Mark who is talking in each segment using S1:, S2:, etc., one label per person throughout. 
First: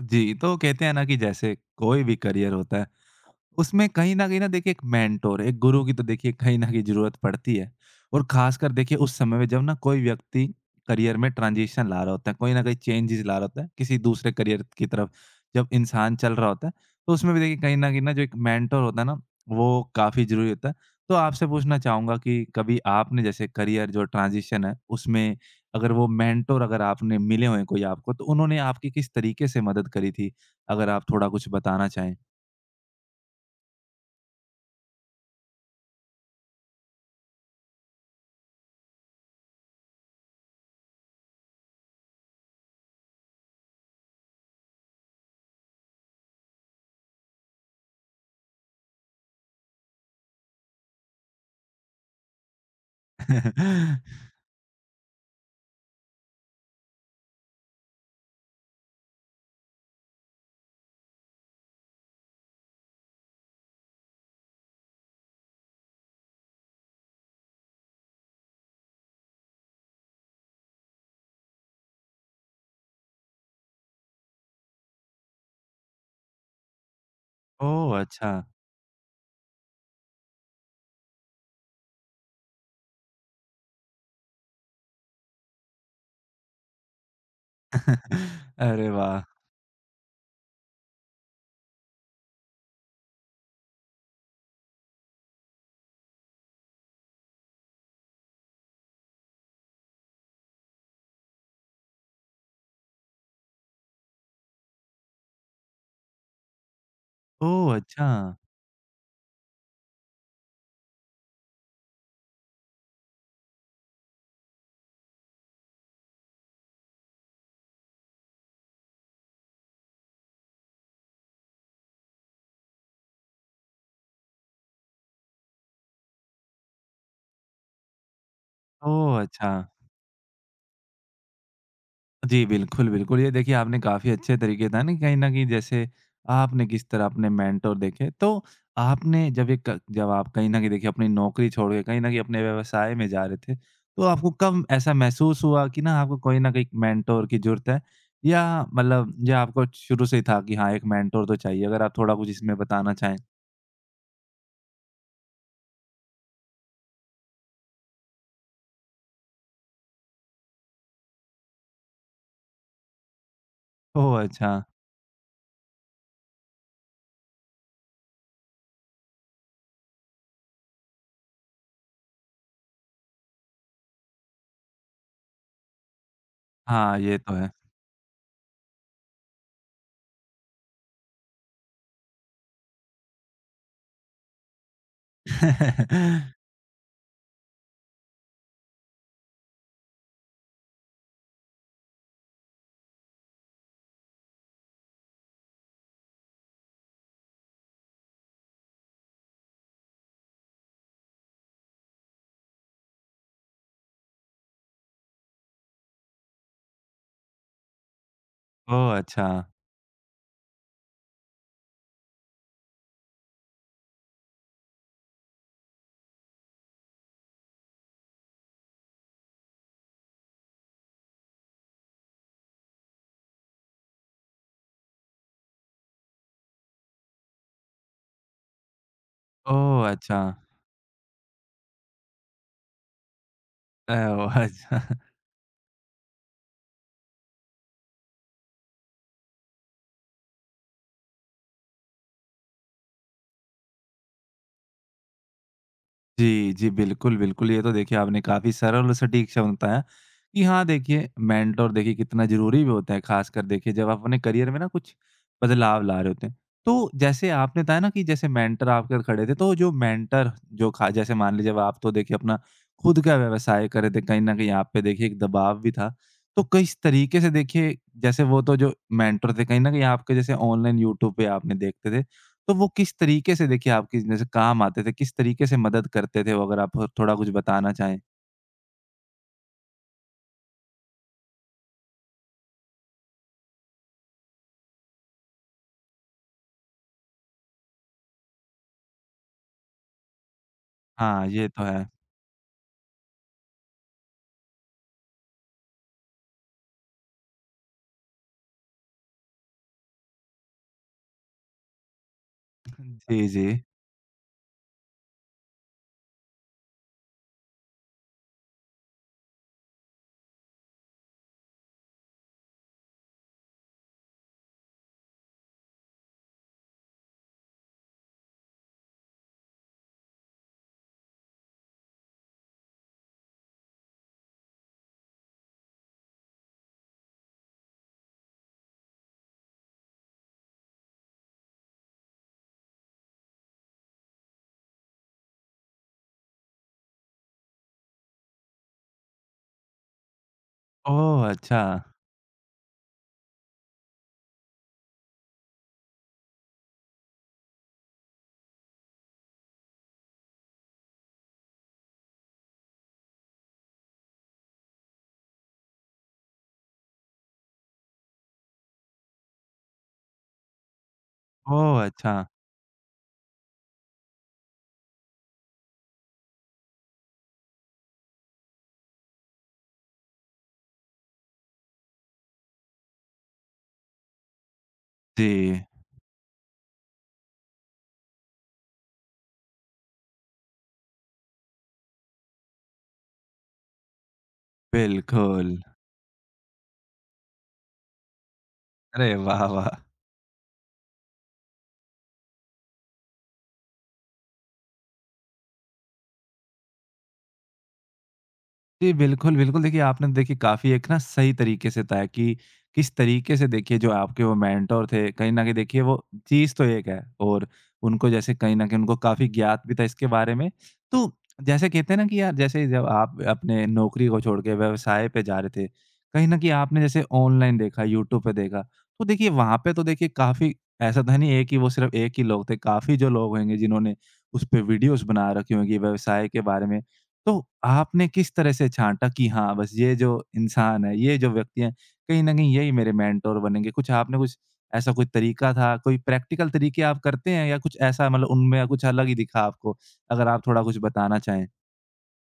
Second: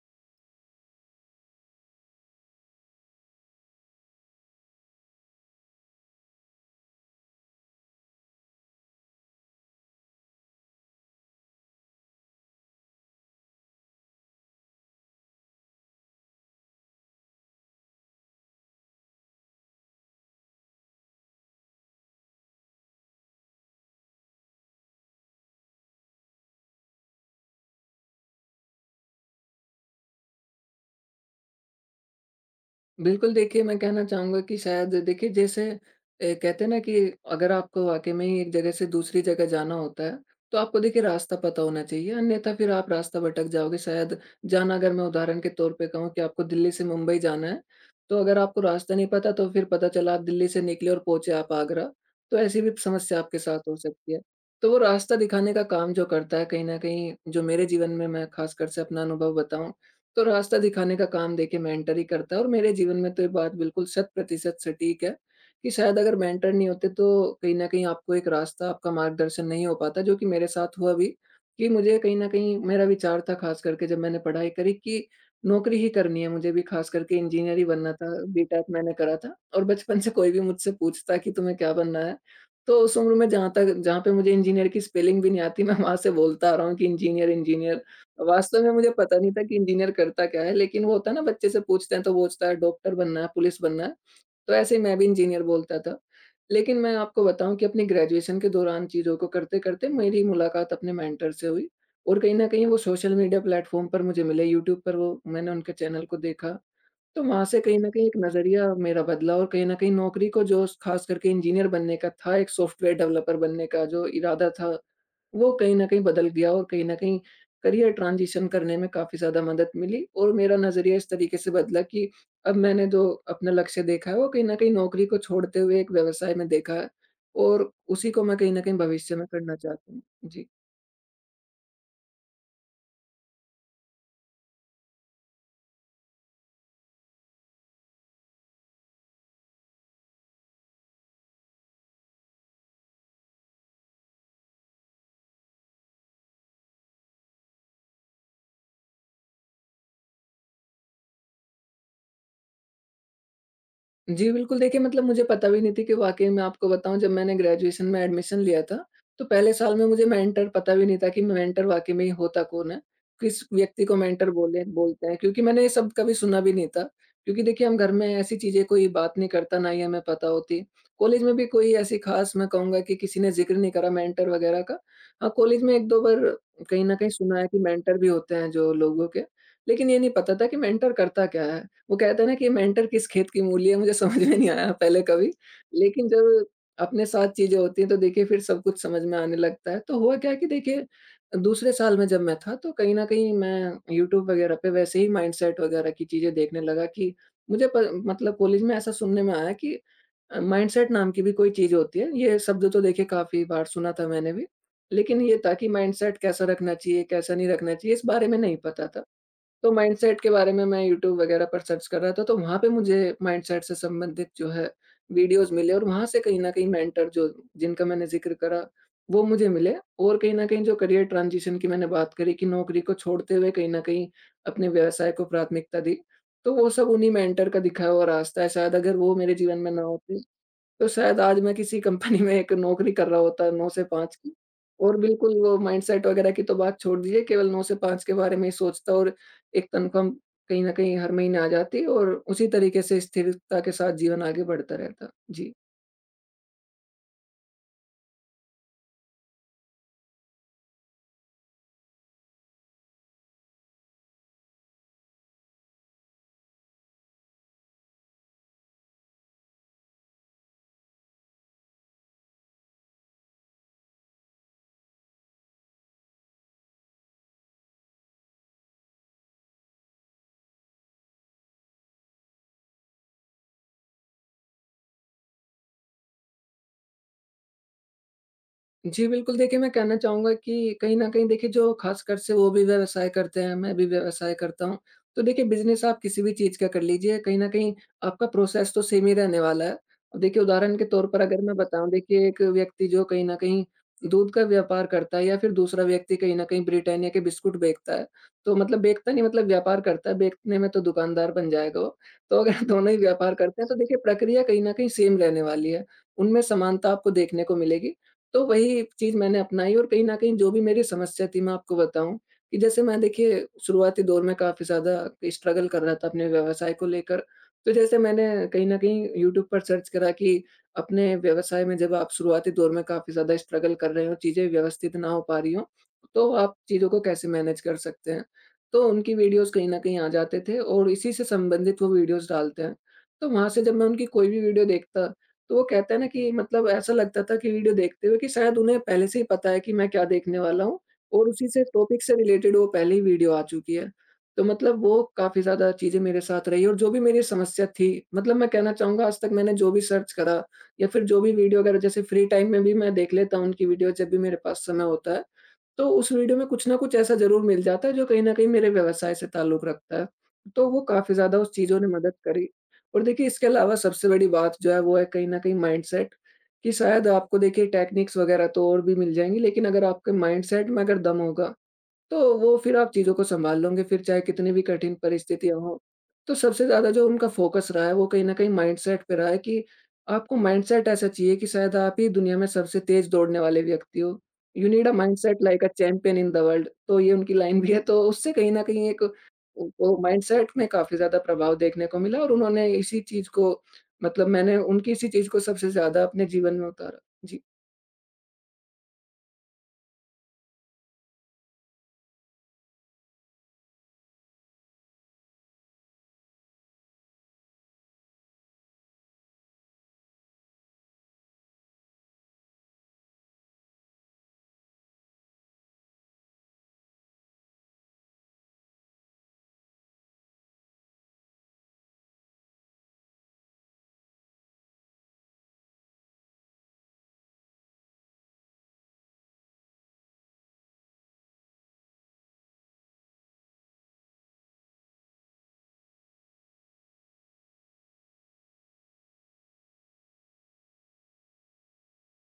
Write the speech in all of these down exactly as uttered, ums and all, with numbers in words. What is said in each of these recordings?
S1: जी, तो कहते हैं ना कि जैसे कोई भी करियर होता है, उसमें कहीं न कहीं ना देखिए एक मेंटर, एक गुरु की तो देखिए कहीं न कहीं ज़रूरत पड़ती है। और ख़ासकर देखिए उस समय में जब ना कोई व्यक्ति करियर में ट्रांज़िशन ला रहा होता है, कोई न कोई चेंजेज़ ला रहा होता है, किसी दूसरे करियर की तरफ जब इंसान चल रहा होता है, तो उसमें भी देखिए कहीं न कहीं ना जो एक मेंटर होता है ना, वो काफ़ी ज़रूरी होता है। तो आपसे पूछना चाहूँगा कि कभी आपने जैसे करियर जो ट्रांज़िशन है उसमें अगर वो मेंटर अगर आपने मिले हों कोई आपको, तो उन्होंने आपकी किस तरीके से मदद करी थी? अगर आप थोड़ा कुछ बताना चाहें?
S2: बिल्कुल, देखिए मैं कहना चाहूँगा कि शायद देखिए जैसे ए, कहते हैं ना कि अगर आपको वाक़ई में ही एक जगह से दूसरी जगह जाना होता है, तो आपको देखिए रास्ता पता होना चाहिए, अन्यथा फिर आप रास्ता भटक जाओगे शायद। जाना अगर मैं उदाहरण के तौर पे कहूँ कि आपको दिल्ली से मुंबई जाना है, तो अगर आपको रास्ता नहीं पता तो फिर पता चला आप दिल्ली से निकले और पहुँचे आप आगरा, तो ऐसी भी समस्या आपके साथ हो सकती है। तो वो रास्ता दिखाने का काम जो करता है कहीं न कहीं, जो मेरे जीवन में, मैं ख़ासकर से अपना अनुभव बताऊँ तो रास्ता दिखाने का काम देखिए मेंटर ही करता है, और मेरे जीवन में तो ये बात बिल्कुल शत प्रतिशत सटीक है कि शायद अगर मेंटर नहीं होते तो कहीं न कहीं आपको एक रास्ता, आपका मार्गदर्शन नहीं हो पाता, जो कि मेरे साथ हुआ भी कि मुझे कहीं न कहीं मेरा विचार था ख़ास करके जब मैंने पढ़ाई करी कि नौकरी ही करनी है मुझे भी, ख़ास करके इंजीनियर ही बनना
S1: ओह!
S2: था।
S1: अच्छा।
S2: बीटेक मैंने करा था और बचपन से कोई भी मुझसे पूछता कि तुम्हें क्या बनना है? तो उस उम्र में जहाँ तक जहाँ पे मुझे इंजीनियर की स्पेलिंग भी नहीं आती, मैं वहाँ से बोलता आ रहा हूँ कि इंजीनियर, इंजीनियर। वास्तव में
S1: अरे
S2: मुझे पता
S1: वाह!
S2: नहीं था कि इंजीनियर करता क्या है, लेकिन वो होता है ना, बच्चे से पूछते हैं तो वो बोलता है डॉक्टर बनना है, पुलिस बनना है, तो ऐसे ही मैं भी इंजीनियर बोलता था। लेकिन मैं आपको बताऊँ कि अपनी ग्रेजुएशन के दौरान चीज़ों को करते-करते मेरी मुलाकात अपने मेंटर से हुई, और कहीं न कहीं वो सोशल मीडिया प्लेटफ़ॉर्म पर मुझे मिले, यूट्यूब पर वो मैंने उनके चैनल को देखा, तो वहाँ से
S1: ओह!
S2: कहीं न कहीं
S1: अच्छा।
S2: एक नज़रिया मेरा बदला, और कहीं न कहीं नौकरी को जो ख़ास करके इंजीनियर बनने का था, एक सॉफ्टवेयर डेवलपर बनने का जो इरादा था, वो कहीं न कहीं बदल गया, और कहीं न कहीं करियर ट्रांज़िशन करने में काफ़ी ज़्यादा मदद मिली और मेरा नज़रिया इस तरीके से बदला कि अब मैंने जो अपना लक्ष्य देखा है, वो कहीं न कहीं नौकरी को छोड़ते हुए एक व्यवसाय में देखा है और उसी को मैं कहीं न कहीं भविष्य
S1: ओह!
S2: में
S1: अच्छा।
S2: करना चाहता हूँ। जी।
S1: जी, बिल्कुल, बिल्कुल। ये देखिए आपने काफ़ी अच्छे तरीके था ना कहीं न कहीं जैसे आपने किस तरह अपने मेंटर देखे। तो आपने जब ये क जब आप कहीं न कहीं देखिए अपनी नौकरी छोड़ के कहीं न कहीं अपने व्यवसाय में जा रहे थे, तो आपको कब ऐसा महसूस हुआ कि ना आपको कोई न कोई मेंटर की ज़रूरत है? या मतलब या आपको शुरू से ही था कि हाँ, एक मेंटर तो चाहिए? अगर आप थोड़ा कुछ इसमें बताना चाहें।
S2: जी, बिल्कुल देखिए, मतलब मुझे पता भी नहीं थी कि, वाक़ई में आपको बताऊँ, जब मैंने ग्रेजुएशन में एडमिशन लिया था, तो पहले साल में मुझे मेंटर पता भी नहीं था कि मेंटर वाक़ई में ही होता कौन है? किस व्यक्ति को
S1: ओह!
S2: मेंटर
S1: अच्छा।
S2: बोले बोलते हैं? क्योंकि मैंने ये शब्द कभी सुना भी नहीं था। क्योंकि देखिए हम घर में ऐसी चीज़ें कोई बात नहीं करता, ना ही हमें पता होती। कॉलेज में भी कोई ऐसी ख़ास, मैं कहूँगा कि किसी ने ज़िक्र नहीं करा मेंटर वग़ैरह का। हाँ, कॉलेज में एक दो बार कहीं न
S1: हाँ,
S2: कहीं
S1: ये तो
S2: सुना है
S1: है।
S2: कि मेंटर भी होते हैं जो लोगों के, लेकिन ये नहीं पता था कि मेंटर करता क्या है? वो कहते हैं ना कि मेंटर किस खेत की मूली है, मुझे समझ में नहीं आया पहले कभी। लेकिन जब अपने साथ चीज़ें होती हैं तो देखिए फिर सब कुछ समझ में आने लगता है। तो हुआ क्या है कि देखिए दूसरे साल में जब मैं था, तो कहीं न कहीं मैं यूट्यूब वगैरह पे वैसे ही माइंडसेट वगैरह की चीज़ें देखने लगा कि मुझे प मतलब कॉलेज में ऐसा सुनने में आया कि अ, माइंडसेट नाम की भी कोई चीज़ होती है। ये शब्द तो देखिए काफ़ी बार सुना था मैंने भी। लेकिन ये था कि माइंडसेट कैसा रखना चाहिए, कैसा नहीं रखना चाहिए, इस बारे में नहीं पता
S1: ओह!
S2: था।
S1: अच्छा।
S2: तो माइंडसेट के बारे में मैं यूट्यूब वगैरह पर सर्च कर रहा था, तो वहाँ पे मुझे माइंडसेट से संबंधित जो है वीडियोज़ मिले, और वहाँ से कहीं न कहीं मेंटर, जो जिनका मैंने ज़िक्र करा, वो मुझे मिले, और कहीं न कहीं जो करियर ट्रांज़िशन की मैंने बात करी, कि नौकरी को छोड़ते हुए कहीं न कहीं अपने व्यवसाय को प्राथमिकता दी, तो वो सब उन्हीं मेंटर का दिखाया हुआ रास्ता है। शायद अगर वो मेरे जीवन में
S1: ओह!
S2: ना
S1: अच्छा।
S2: होते, तो शायद आज मैं किसी कंपनी में एक नौकरी कर रहा होता नौ से
S1: अ,
S2: पाँच की,
S1: ओह! अच्छा।
S2: और बिल्कुल वो माइंडसेट वगैरह की तो बात छोड़ दीजिए, केवल नौ से पाँच के बारे में ही सोचता, और एक तनख्वाह कहीं न कहीं हर महीने आ जाती, और उसी तरीके से स्थिरता के साथ जीवन आगे बढ़ता रहता। जी।
S1: जी, जी। बिल्कुल, बिल्कुल। ये तो देखिए आपने काफ़ी सरल और सटीक शब्द बताया कि हाँ, देखिए मेंटर देखिए कितना ज़रूरी भी होता है, ख़ासकर देखिए जब आप अपने करियर में ना कुछ बदलाव ला रहे होते हैं। तो जैसे आपने बताया ना कि जैसे मेंटर आपके साथ खड़े थे, तो जो मेंटर जो खा जैसे मान लीजिए अब आप तो देखिए अपना खुद का व्यवसाय कर रहे थे, कहीं न कहीं आप पे देखिए एक दबाव भी था। तो किस तरीके से देखिए जैसे वो तो जो मेंटर थे, कहीं न कहीं आपके जैसे ऑनलाइन यूट्यूब पे आपने देखते थे। तो वो किस तरीके से देखिए आपके जैसे काम आते थे? किस तरीके से मदद करते थे वो अगर आप थोड़ा कुछ बताना चाहें?
S2: जी, बिल्कुल देखिए, मैं कहना चाहूँगा कि कहीं न कहीं देखिए जो ख़ासकर से वो भी व्यवसाय करते हैं, मैं भी व्यवसाय करता हूँ। तो देखिए बिज़नेस आप किसी भी चीज़ का कर लीजिए, कहीं न कहीं आपका प्रोसेस तो सेम ही रहने वाला है। अब देखिए उदाहरण के तौर पर
S1: हाँ,
S2: अगर
S1: ये
S2: मैं
S1: तो है।
S2: बताऊँ, देखिए एक व्यक्ति जो कहीं न कहीं दूध का व्यापार करता है, या फिर दूसरा व्यक्ति कहीं न कहीं ब्रिटानिया के बिस्कुट बेचता है। तो मतलब बेचता नहीं, मतलब व्यापार करता है, बेचने में तो दुकानदार बन जाएगा वो। तो अगर दोनों ही
S1: जी,
S2: व्यापार
S1: जी।
S2: करते हैं तो देखिए प्रक्रिया कहीं न कहीं सेम रहने वाली है। उनमें समानता आपको देखने को मिलेगी। तो वही चीज़ मैंने अपनाई, और कहीं न कहीं जो भी मेरी समस्या थी, मैं आपको बताऊँ, कि जैसे मैं देखिए शुरुआती दौर में काफ़ी ज़्यादा स्ट्रगल कर रहा था अपने व्यवसाय को लेकर। तो जैसे मैंने कहीं न कहीं यूट्यूब पर सर्च करा कि अपने व्यवसाय में जब आप शुरुआती दौर में काफ़ी ज़्यादा स्ट्रगल कर रहे हो, चीज़ें व्यवस्थित ना हो पा रही हो, तो आप चीज़ों को कैसे मैनेज कर सकते हैं। तो उनकी वीडियोज़ कहीं न कहीं आ जाते थे, और इसी से संबंधित वो वीडियोज़ डालते हैं। तो वहाँ से जब मैं उनकी कोई भी वीडियो देखता, तो वो कहते हैं ना, कि मतलब ऐसा लगता था कि वीडियो देखते हुए कि शायद उन्हें पहले से ही पता है कि मैं क्या देखने वाला हूँ,
S1: ओह!
S2: और उसी
S1: अच्छा।
S2: से टॉपिक से रिलेटेड वो पहले ही वीडियो आ चुकी है। तो मतलब वो काफ़ी ज़्यादा चीज़ें मेरे साथ रही, और जो भी मेरी समस्या थी, मतलब मैं कहना चाहूँगा आज तक मैंने जो भी सर्च करा, या फिर जो भी वीडियो अगर जैसे फ्री टाइम में भी मैं देख लेता हूँ उनकी वीडियो जब भी मेरे पास समय होता है, तो उस वीडियो में कुछ ना कुछ ऐसा ज़रूर मिल जाता है जो कहीं न कहीं मेरे व्यवसाय से ताल्लुक़ रखता है। तो वो काफ़ी ज़्यादा उस चीज़ों
S1: ओह!
S2: ने मदद
S1: अच्छा।
S2: करी। और देखिए इसके अलावा सबसे बड़ी बात जो है, वो है कहीं न कहीं माइंडसेट, कि शायद आपको देखिए टेक्निक्स वगैरह तो और भी मिल जाएँगी, लेकिन अगर आपके माइंडसेट में अगर दम होगा, तो वो फिर आप चीज़ों को सँभाल लोगे, फिर चाहे कितनी भी कठिन परिस्थितियाँ
S1: जी,
S2: हों। तो सबसे ज़्यादा जो उनका फ़ोकस रहा है, वो कहीं न कहीं माइंडसेट पे रहा है, कि आपको माइंडसेट ऐसा चाहिए कि शायद आप ही दुनिया में सबसे तेज़ दौड़ने वाले व्यक्ति हो। यू नीड अ माइंडसेट
S1: बिल्कुल।
S2: Like a champion in the world. तो ये उनकी लाइन भी है, तो उससे कहीं न कहीं एक,
S1: अरे वाह, वाह!
S2: वो माइंडसेट में काफ़ी ज़्यादा प्रभाव देखने को मिला, और उन्होंने इसी चीज़ को, मतलब मैंने उनकी इसी चीज़ को सबसे ज़्यादा अपने जीवन में उतारा। जी।
S1: जी, बिल्कुल, बिल्कुल। देखिए, आपने तो देखिए काफ़ी एक ना सही तरीके से बताया कि किस तरीके से देखिए जो आपके वो मेंटर थे, कहीं न कहीं देखिए वो चीज़ तो एक है और उनको जैसे कहीं न कहीं उनको काफ़ी ज्ञात भी था इसके बारे में। तो जैसे कहते हैं ना कि यार जैसे जब आप अपने नौकरी को छोड़ के व्यवसाय पे जा रहे थे, कहीं न कहीं आपने जैसे ऑनलाइन देखा, यूट्यूब पे देखा, तो देखिए वहाँ पे तो देखिए काफ़ी ऐसा था नहीं एक ही वो सिर्फ़ एक ही लोग थे, काफ़ी जो लोग होंगे जिन्होंने उस पे वीडियोज़ बना रखी होंगी व्यवसाय के बारे में। तो आपने किस तरह से छाँटा कि हाँ, बस ये जो इंसान है, ये जो व्यक्ति हैं, कहीं न कहीं यही मेरे मेंटर बनेंगे? कुछ आपने कुछ ऐसा कोई तरीका था, कोई प्रैक्टिकल तरीके आप करते हैं या कुछ ऐसा मतलब उनमें कुछ अलग ही दिखा आपको? अगर आप थोड़ा कुछ बताना चाहें।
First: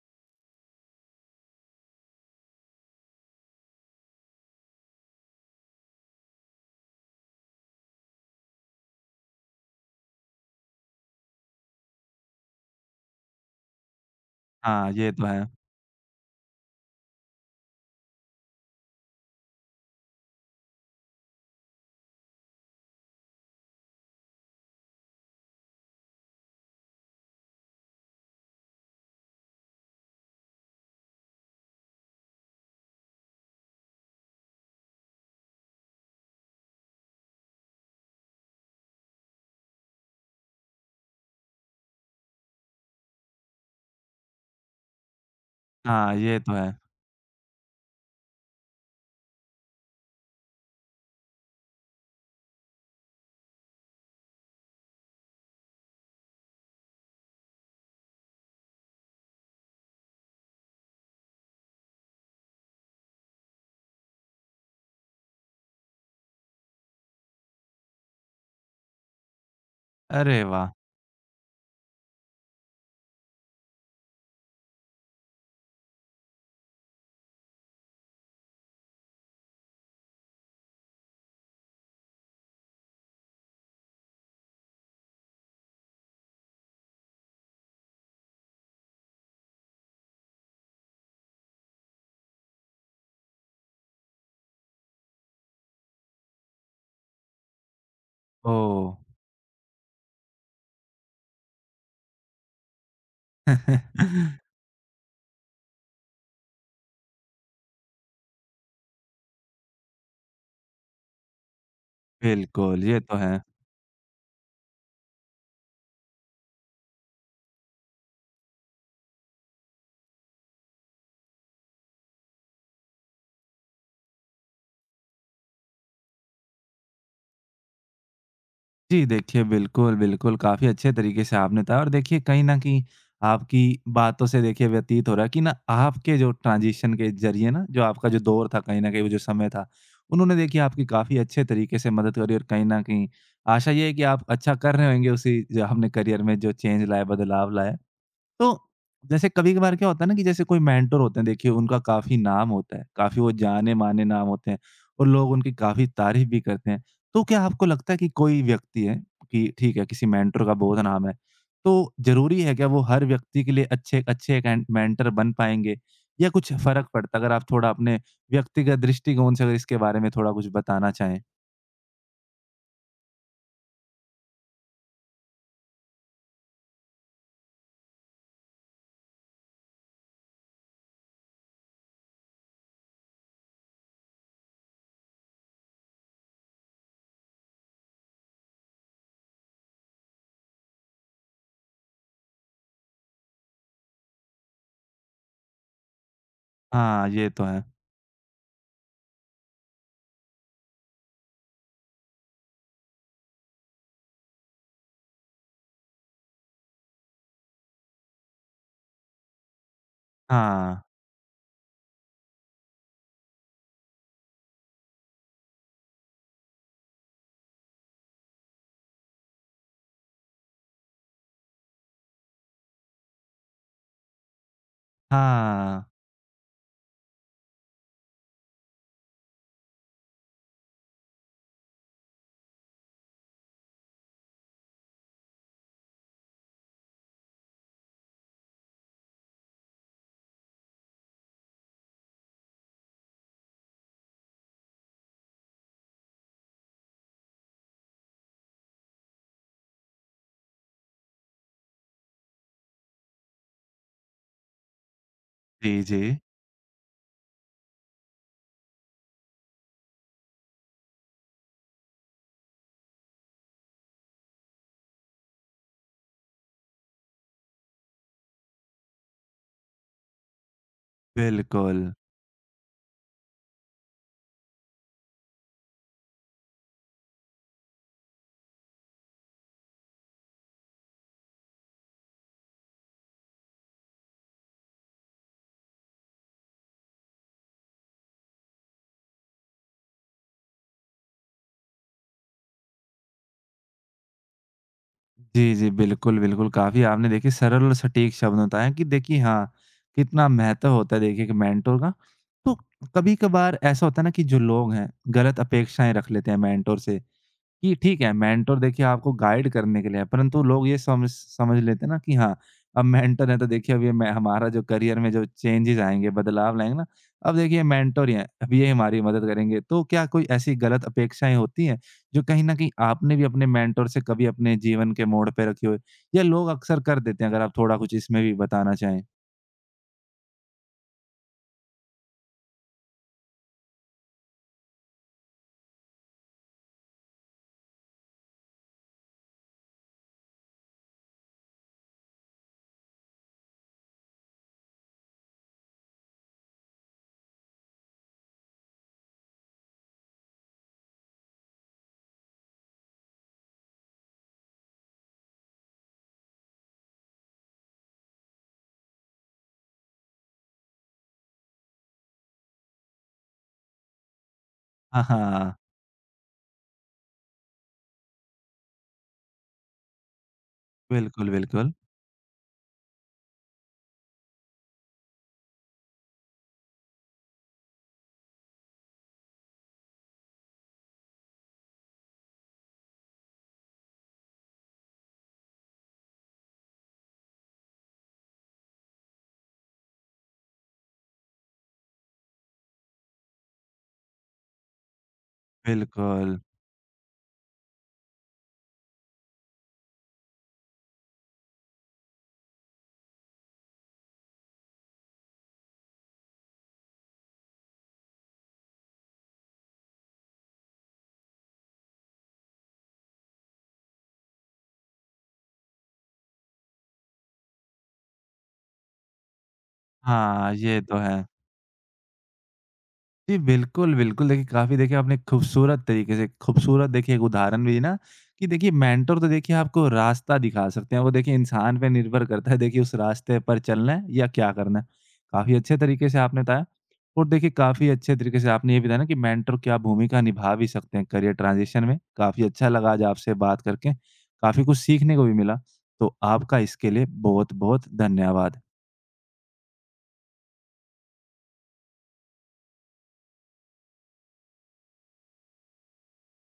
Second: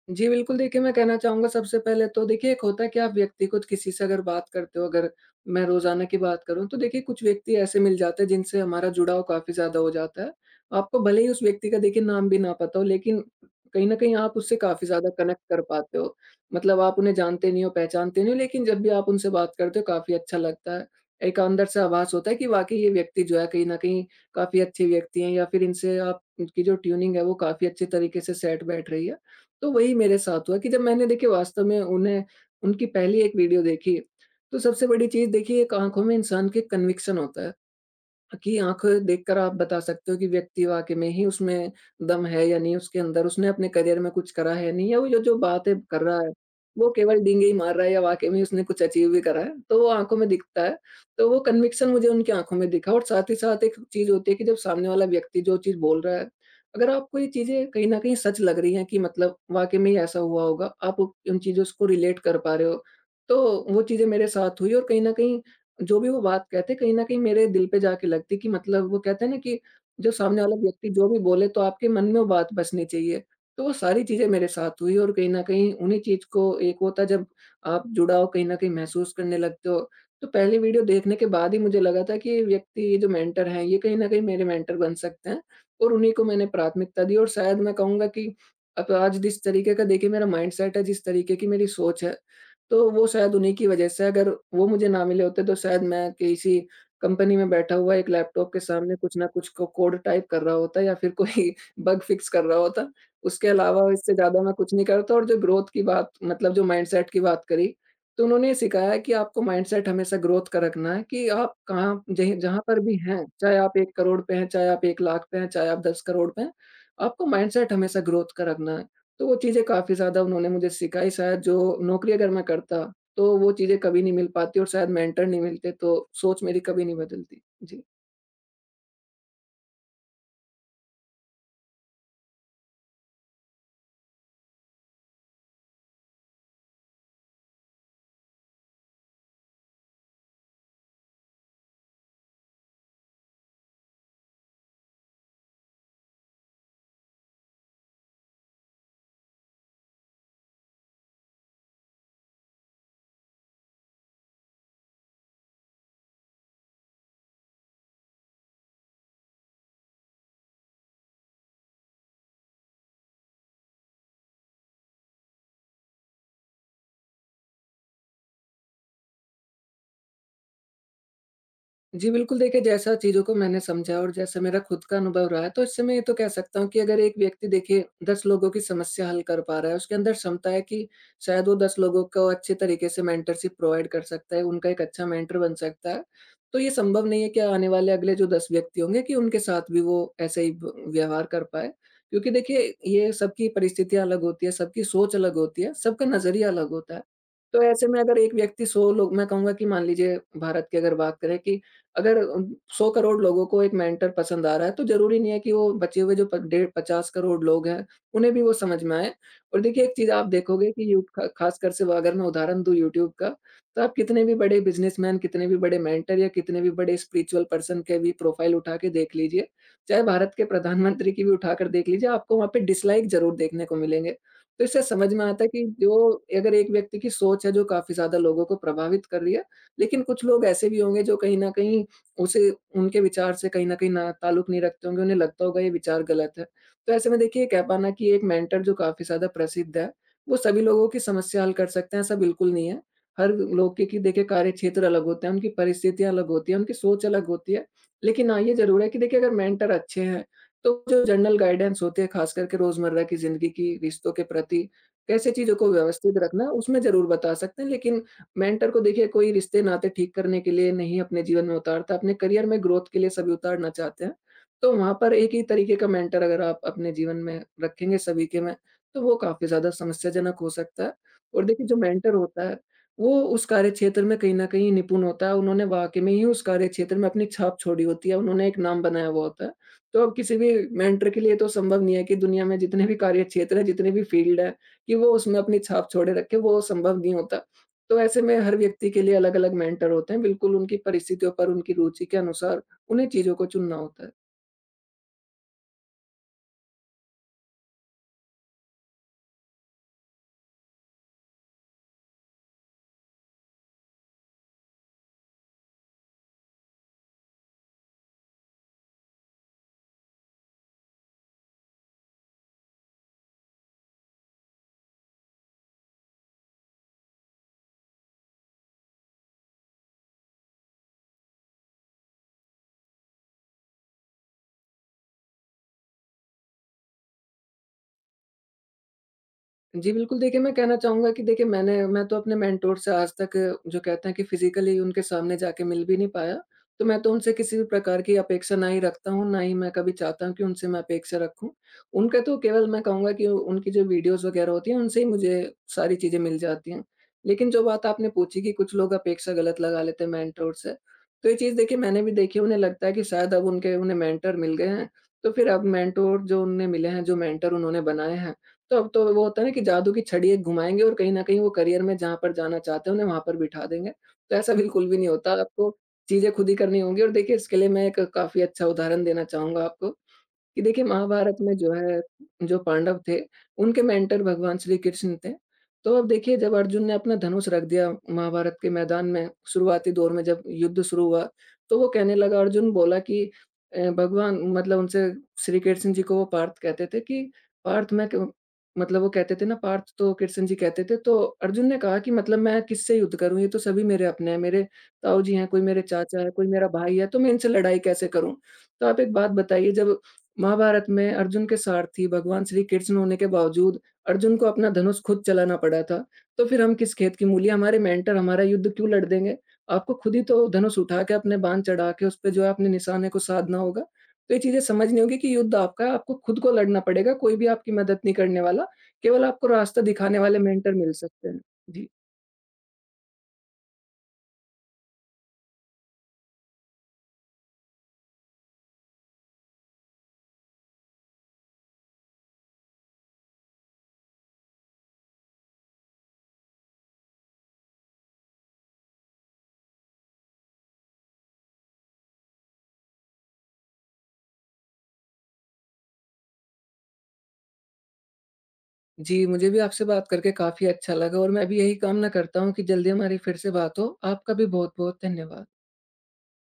S2: जी, बिल्कुल देखिए, मैं कहना चाहूँगा सबसे पहले तो देखिए एक होता है कि आप व्यक्तिगत किसी से अगर बात करते हो, अगर मैं रोज़ाना की बात करूँ, तो देखिए कुछ व्यक्ति ऐसे मिल जाते हैं जिनसे हमारा जुड़ाव काफ़ी ज़्यादा हो जाता है। आपको भले ही उस व्यक्ति का देखिए नाम भी ना पता हो, लेकिन कहीं न कहीं आप उससे काफ़ी
S1: हाँ,
S2: ज़्यादा
S1: ये तो
S2: कनेक्ट
S1: है।
S2: कर पाते हो। मतलब आप उन्हें जानते नहीं हो, पहचानते नहीं हो, लेकिन जब भी आप उनसे बात करते हो काफ़ी अच्छा लगता है। एक अंदर से आभास होता है कि वाक़ई ये व्यक्ति जो है कहीं न कहीं काफ़ी अच्छे व्यक्ति हैं, या फिर इनसे आपकी जो ट्यूनिंग है वो काफ़ी अच्छे तरीके से सेट बैठ रही है। तो वही मेरे साथ हुआ कि जब मैंने देखिए वास्तव में उन्हें, उनकी पहली एक वीडियो देखी, तो सबसे बड़ी चीज़ देखिए, एक आँखों में इंसान के कन्विक्शन होता है। की आँखें देखकर आप बता सकते हो कि व्यक्ति वाक़ई में ही उसमें दम है या नहीं उसके अंदर, उसने अपने करियर में कुछ करा है या नहीं, या वो जो जो बातें कर
S1: हाँ,
S2: रहा है,
S1: ये तो है।
S2: वो केवल डींगे ही मार रहा है या वाक़ई में उसने कुछ अचीव भी करा है, तो वो आँखों में दिखता है। तो वो कन्विक्शन मुझे उनकी आँखों में दिखा, और साथ ही साथ एक चीज़ होती है कि जब सामने वाला व्यक्ति जो चीज़ बोल रहा है, अगर आपको ये चीज़ें कहीं न कहीं सच लग रही हैं कि मतलब वाक़ई में ही ऐसा हुआ होगा, आप उन चीज़ों को रिलेट कर पा रहे हो, तो वो चीज़ें मेरे साथ हुई, और कहीं न कहीं जो भी वो बात कहते कहीं न कहीं मेरे दिल पे जाके लगती कि मतलब वो कहते हैं ना कि जो सामने
S1: अरे
S2: वाला
S1: वाह!
S2: व्यक्ति जो भी बोले तो आपके मन में वो बात बसनी चाहिए। तो वो सारी चीज़ें मेरे साथ हुई और कहीं न कहीं उन्हीं चीज़ को एक होता है जब आप जुड़ाव कहीं न कहीं महसूस करने लगते हो। तो पहली वीडियो देखने के बाद ही मुझे लगा था कि ये व्यक्ति, ये जो मेंटर हैं, ये कहीं न कहीं मेरे मेंटर बन सकते हैं, और उन्हीं को मैंने प्राथमिकता दी। और शायद मैं कहूँगा कि अब आज जिस तरीके का देखिए मेरा माइंडसेट है, जिस तरीके की मेरी सोच है, तो वो शायद उन्हीं की वजह से। अगर वो मुझे ना मिले होते, तो शायद मैं किसी कंपनी में बैठा हुआ एक लैपटॉप के
S1: ओह!
S2: सामने कुछ ना कुछ को कोड टाइप कर रहा होता, या फिर कोई बग फिक्स कर रहा होता। उसके अलावा इससे ज़्यादा मैं कुछ नहीं करता। और जो ग्रोथ की बात, मतलब जो माइंडसेट की बात करी, तो उन्होंने ये सिखाया है कि आपको माइंडसेट हमेशा ग्रोथ का रखना है। कि आप कहाँ जहीं जहाँ पर
S1: बिल्कुल,
S2: भी
S1: ये तो
S2: हैं,
S1: है।
S2: चाहे आप एक करोड़ पे हैं, चाहे आप एक लाख पे हैं, चाहे आप दस करोड़ पे हैं, आपको माइंडसेट हमेशा ग्रोथ का रखना है। तो वो चीज़ें काफ़ी ज़्यादा उन्होंने मुझे सिखाई। शायद जो नौकरी अगर मैं करता, तो वो चीज़ें कभी नहीं मिल पाती, और शायद मेंटर नहीं मिलते, तो सोच मेरी कभी नहीं बदलती। जी।
S1: जी, देखिए बिल्कुल, बिल्कुल, काफ़ी अच्छे तरीके से आपने बताया और देखिए कहीं न कहीं आपकी बातों से देखिए व्यतीत हो रहा है कि ना आपके जो ट्रांज़िशन के ज़रिए ना जो आपका जो दौर था कहीं न कहीं वो जो समय था, उन्होंने देखिए आपकी काफ़ी अच्छे तरीके से मदद करी और कहीं न कहीं आशा ये है कि आप अच्छा कर रहे होंगे उसी जो आपने करियर में जो चेंज लाया, बदलाव लाया। तो जैसे कभी-कभार क्या होता है ना कि जैसे कोई मेंटर होते हैं देखिए उनका काफ़ी नाम होता है, काफ़ी वो जाने-माने नाम होते हैं और लोग उनकी काफ़ी तारीफ़ भी करते हैं। तो क्या आपको लगता है कि कोई व्यक्ति है कि ठीक है किसी मेंटर का बहुत नाम है, तो ज़रूरी है क्या वो हर व्यक्ति के लिए अच्छे अच्छे एक एंड मेंटर बन पाएँगे या कुछ फ़र्क पड़ता है? अगर आप थोड़ा अपने व्यक्तिगत दृष्टिकोण से अगर इसके बारे में थोड़ा कुछ बताना चाहें?
S2: जी, बिल्कुल। देखिए, जैसा चीज़ों को मैंने समझा और जैसा मेरा खुद का अनुभव रहा है, तो इससे मैं ये तो कह सकता हूँ कि अगर एक व्यक्ति देखिए दस लोगों की समस्या हल कर पा रहा है, उसके अंदर क्षमता है कि शायद वो दस लोगों को अच्छे तरीके से मेंटरशिप प्रोवाइड कर सकता है, उनका एक अच्छा मेंटर बन सकता है। तो ये संभव नहीं है कि आने वाले अगले जो दस व्यक्ति होंगे, कि उनके साथ भी वो ऐसे ही ब व्यवहार कर पाए। क्योंकि देखिए, ये सबकी परिस्थितियाँ अलग होती है, सबकी सोच अलग होती है, सबका नज़रिया अलग होता है।
S1: हाँ, ये तो
S2: तो
S1: है।
S2: ऐसे में अगर एक व्यक्ति सौ लोग, मैं कहूँगा कि मान लीजिए भारत की अगर बात करें कि अगर उम, सौ करोड़ लोगों को एक मेंटर पसंद आ रहा है, तो ज़रूरी नहीं है कि वो बचे हुए जो प डेढ़ पचास करोड़ लोग हैं, उन्हें भी वो समझ में आए। और देखिए, एक चीज़ आप देखोगे
S1: हाँ।
S2: कि यू ख खासकर से वो, अगर मैं उदाहरण दूँ यूट्यूब का, तो आप कितने भी बड़े बिज़नेसमैन, कितने भी बड़े मेंटर, या कितने भी बड़े स्पिरिचुअल पर्सन के भी प्रोफाइल उठा के देख लीजिए, चाहे भारत के प्रधानमंत्री की भी उठाकर देख लीजिए, आपको वहाँ पे डिसलाइक ज़रूर देखने को मिलेंगे। तो इससे समझ में आता है कि
S1: हाँ।
S2: जो, अगर एक व्यक्ति की सोच है जो काफ़ी ज़्यादा लोगों को प्रभावित कर रही है, लेकिन कुछ लोग ऐसे भी होंगे जो कहीं न कहीं उसे, उनके विचार से कहीं न कहीं ना ताल्लुक नहीं रखते होंगे, उन्हें लगता होगा ये विचार गलत है। तो ऐसे में देखिए, कह पाना कि एक मेंटर जो काफ़ी ज़्यादा प्रसिद्ध है, वो सभी लोगों की समस्या हल कर सकते हैं, ऐसा बिल्कुल नहीं है। हर लोग के, कि देखिए, कार्य क्षेत्र अलग होते हैं, उनकी परिस्थितियाँ अलग होती हैं, उनकी सोच अलग होती है। लेकिन हाँ, ये ज़रूर है कि देखिए, अगर मेंटर अच्छे हैं, तो जो जनरल गाइडेंस होती है ख़ास करके रोज़मर्रा की ज़िंदगी की, रिश्तों के प्रति, कैसे चीज़ों को
S1: जी, जी।
S2: व्यवस्थित रखना है, उसमें ज़रूर बता सकते हैं। लेकिन मेंटर को देखिए, कोई रिश्ते नाते ठीक करने के लिए नहीं अपने जीवन में उतारता, अपने करियर में ग्रोथ के लिए सभी उतारना चाहते हैं। तो वहाँ पर एक ही तरीके का मेंटर अगर आप अपने जीवन में रखेंगे सभी के में, तो वो काफ़ी ज़्यादा समस्याजनक हो सकता है। और देखिए, जो
S1: बिल्कुल।
S2: मेंटर होता है, वो उस कार्यक्षेत्र में कहीं न कहीं निपुण होता है, उन्होंने वाक़ई में ही उस कार्यक्षेत्र में अपनी छाप छोड़ी होती है, उन्होंने एक नाम बनाया हुआ होता है। तो अब किसी भी मेंटर के लिए तो संभव नहीं है कि दुनिया में जितने भी कार्यक्षेत्र हैं, जितने भी फील्ड हैं, कि वो उसमें अपनी छाप छोड़े रखे, वो संभव नहीं होता। तो ऐसे में हर व्यक्ति के लिए अलग-अलग मेंटर होते हैं। बिल्कुल उनकी परिस्थितियों पर, उनकी रुचि के अनुसार उन्हें चीज़ों को चुनना होता है।
S1: जी, जी। बिल्कुल, बिल्कुल। काफ़ी आपने देखिए सरल और सटीक शब्द में बताया कि देखिए हाँ, कितना महत्व होता है देखिए एक मेंटर का। तो कभी-कभार ऐसा होता है ना कि जो लोग हैं, गलत अपेक्षाएँ रख लेते हैं मेंटर से। कि ठीक है मेंटर देखिए आपको गाइड करने के लिए है, परंतु लोग ये समझ समझ लेते हैं ना कि हाँ अब मेंटर है तो देखिए अब ये मैं हमारा जो करियर में जो चेंजेस आएंगे बदलाव लाएंगे ना अब देखिए मेंटर ही हैं अब ये हमारी मदद करेंगे तो क्या कोई ऐसी गलत अपेक्षाएं होती हैं जो कहीं ना कहीं आपने भी अपने मेंटर से कभी अपने जीवन के मोड़ पे रखी हो या लोग अक्सर कर देते हैं अगर आप थोड़ा कुछ इसमें भी बताना चाहें।
S2: जी, बिल्कुल। देखिए, मैं कहना चाहूँगा कि देखिए, मैंने मैं तो अपने मेंटोर से आज तक, जो कहते हैं कि फ़िज़िकली उनके सामने जाके मिल भी नहीं पाया। तो मैं तो उनसे किसी भी प्रकार की अपेक्षा ना ही रखता हूँ, ना ही मैं कभी चाहता हूँ कि उनसे मैं अपेक्षा रखूँ। उनका तो केवल मैं कहूँगा कि उनकी जो वीडियोज़ वग़ैरह होती हैं, उनसे ही मुझे सारी चीज़ें मिल जाती हैं। लेकिन जो बात आपने पूछी कि कुछ लोग अपेक्षा गलत लगा लेते हैं मेंटोर से, तो ये चीज़ देखिए, मैंने भी देखी। उन्हें लगता है कि शायद अब उनके उन्हें मेंटर मिल गए हैं, तो फिर अब मेंटोर जो उन्हें मिले हैं, जो मेंटर उन्होंने बनाए हैं, तो अब तो वो होता है ना कि जादू की छड़ी एक घुमाएँगे और कहीं न कहीं वो करियर में जहाँ पर जाना चाहते हैं, उन्हें वहाँ पर बिठा देंगे। तो ऐसा बिल्कुल भी
S1: हाँ,
S2: नहीं होता।
S1: हाँ।
S2: आपको चीज़ें खुद ही करनी होंगी। और देखिए, इसके लिए मैं एक काफ़ी अच्छा उदाहरण देना चाहूँगा आपको। कि देखिए,
S1: बिल्कुल,
S2: महाभारत में जो
S1: बिल्कुल।
S2: है, जो पांडव थे, उनके मेंटर भगवान श्री कृष्ण थे। तो अब देखिए, जब अर्जुन ने अपना धनुष रख दिया महाभारत के मैदान में शुरुआती दौर में जब युद्ध शुरू हुआ, तो वो कहने लगा, अर्जुन बोला कि अ, भगवान, मतलब उनसे, श्री कृष्ण जी को वो पार्थ कहते थे कि पार्थ, मैं क मतलब वो कहते थे ना पार्थ, तो कृष्ण जी कहते थे, तो अर्जुन ने कहा कि मतलब मैं किससे युद्ध करूँ? ये तो सभी मेरे अपने हैं, मेरे ताऊ जी हैं, कोई मेरे चाचा है,
S1: बिल्कुल।
S2: कोई मेरा भाई है, तो मैं इनसे लड़ाई कैसे करूँ? तो आप एक बात बताइए, जब महाभारत में अर्जुन के सारथी भगवान श्री कृष्ण होने के बावजूद अर्जुन को अपना धनुष खुद चलाना पड़ा था, तो फिर हम किस खेत की मूली, हमारे मेंटर हमारा युद्ध क्यों लड़ देंगे? आपको खुद ही तो धनुष उठा के अपने बाँध चढ़ा के उसपे जो है अपने निशाने को साधना होगा। तो ये चीज़ें समझनी होगी कि युद्ध आपका है, आपको खुद को लड़ना पड़ेगा, कोई भी आपकी मदद नहीं करने वाला, केवल आपको रास्ता दिखाने वाले
S1: हाँ,
S2: मेंटर
S1: ये
S2: मिल
S1: तो है।
S2: सकते हैं। जी।
S1: जी, बिल्कुल, बिल्कुल। देखिए, काफ़ी देखिए आपने खूबसूरत तरीके से खूबसूरत देखिए एक उदाहरण भी ना कि देखिए मेंटर तो देखिए आपको रास्ता दिखा सकते हैं। वो देखिए इंसान पे निर्भर करता है देखिए उस रास्ते पर चलना है या क्या करना है। काफ़ी अच्छे तरीके से आपने बताया और देखिए काफ़ी अच्छे तरीके से आपने ये बताया ना कि मेंटर क्या भूमिका निभा भी सकते हैं करियर ट्रांजिशन में। काफ़ी अच्छा लगा आज आपसे बात करके, काफ़ी कुछ सीखने को भी मिला। तो आपका इसके लिए बहुत-बहुत धन्यवाद।
S2: जी, मुझे भी आपसे बात करके काफ़ी अच्छा लगा, और मैं भी यही कामना करता हूँ कि जल्दी हमारी फिर से बात हो। आपका भी बहुत-बहुत धन्यवाद।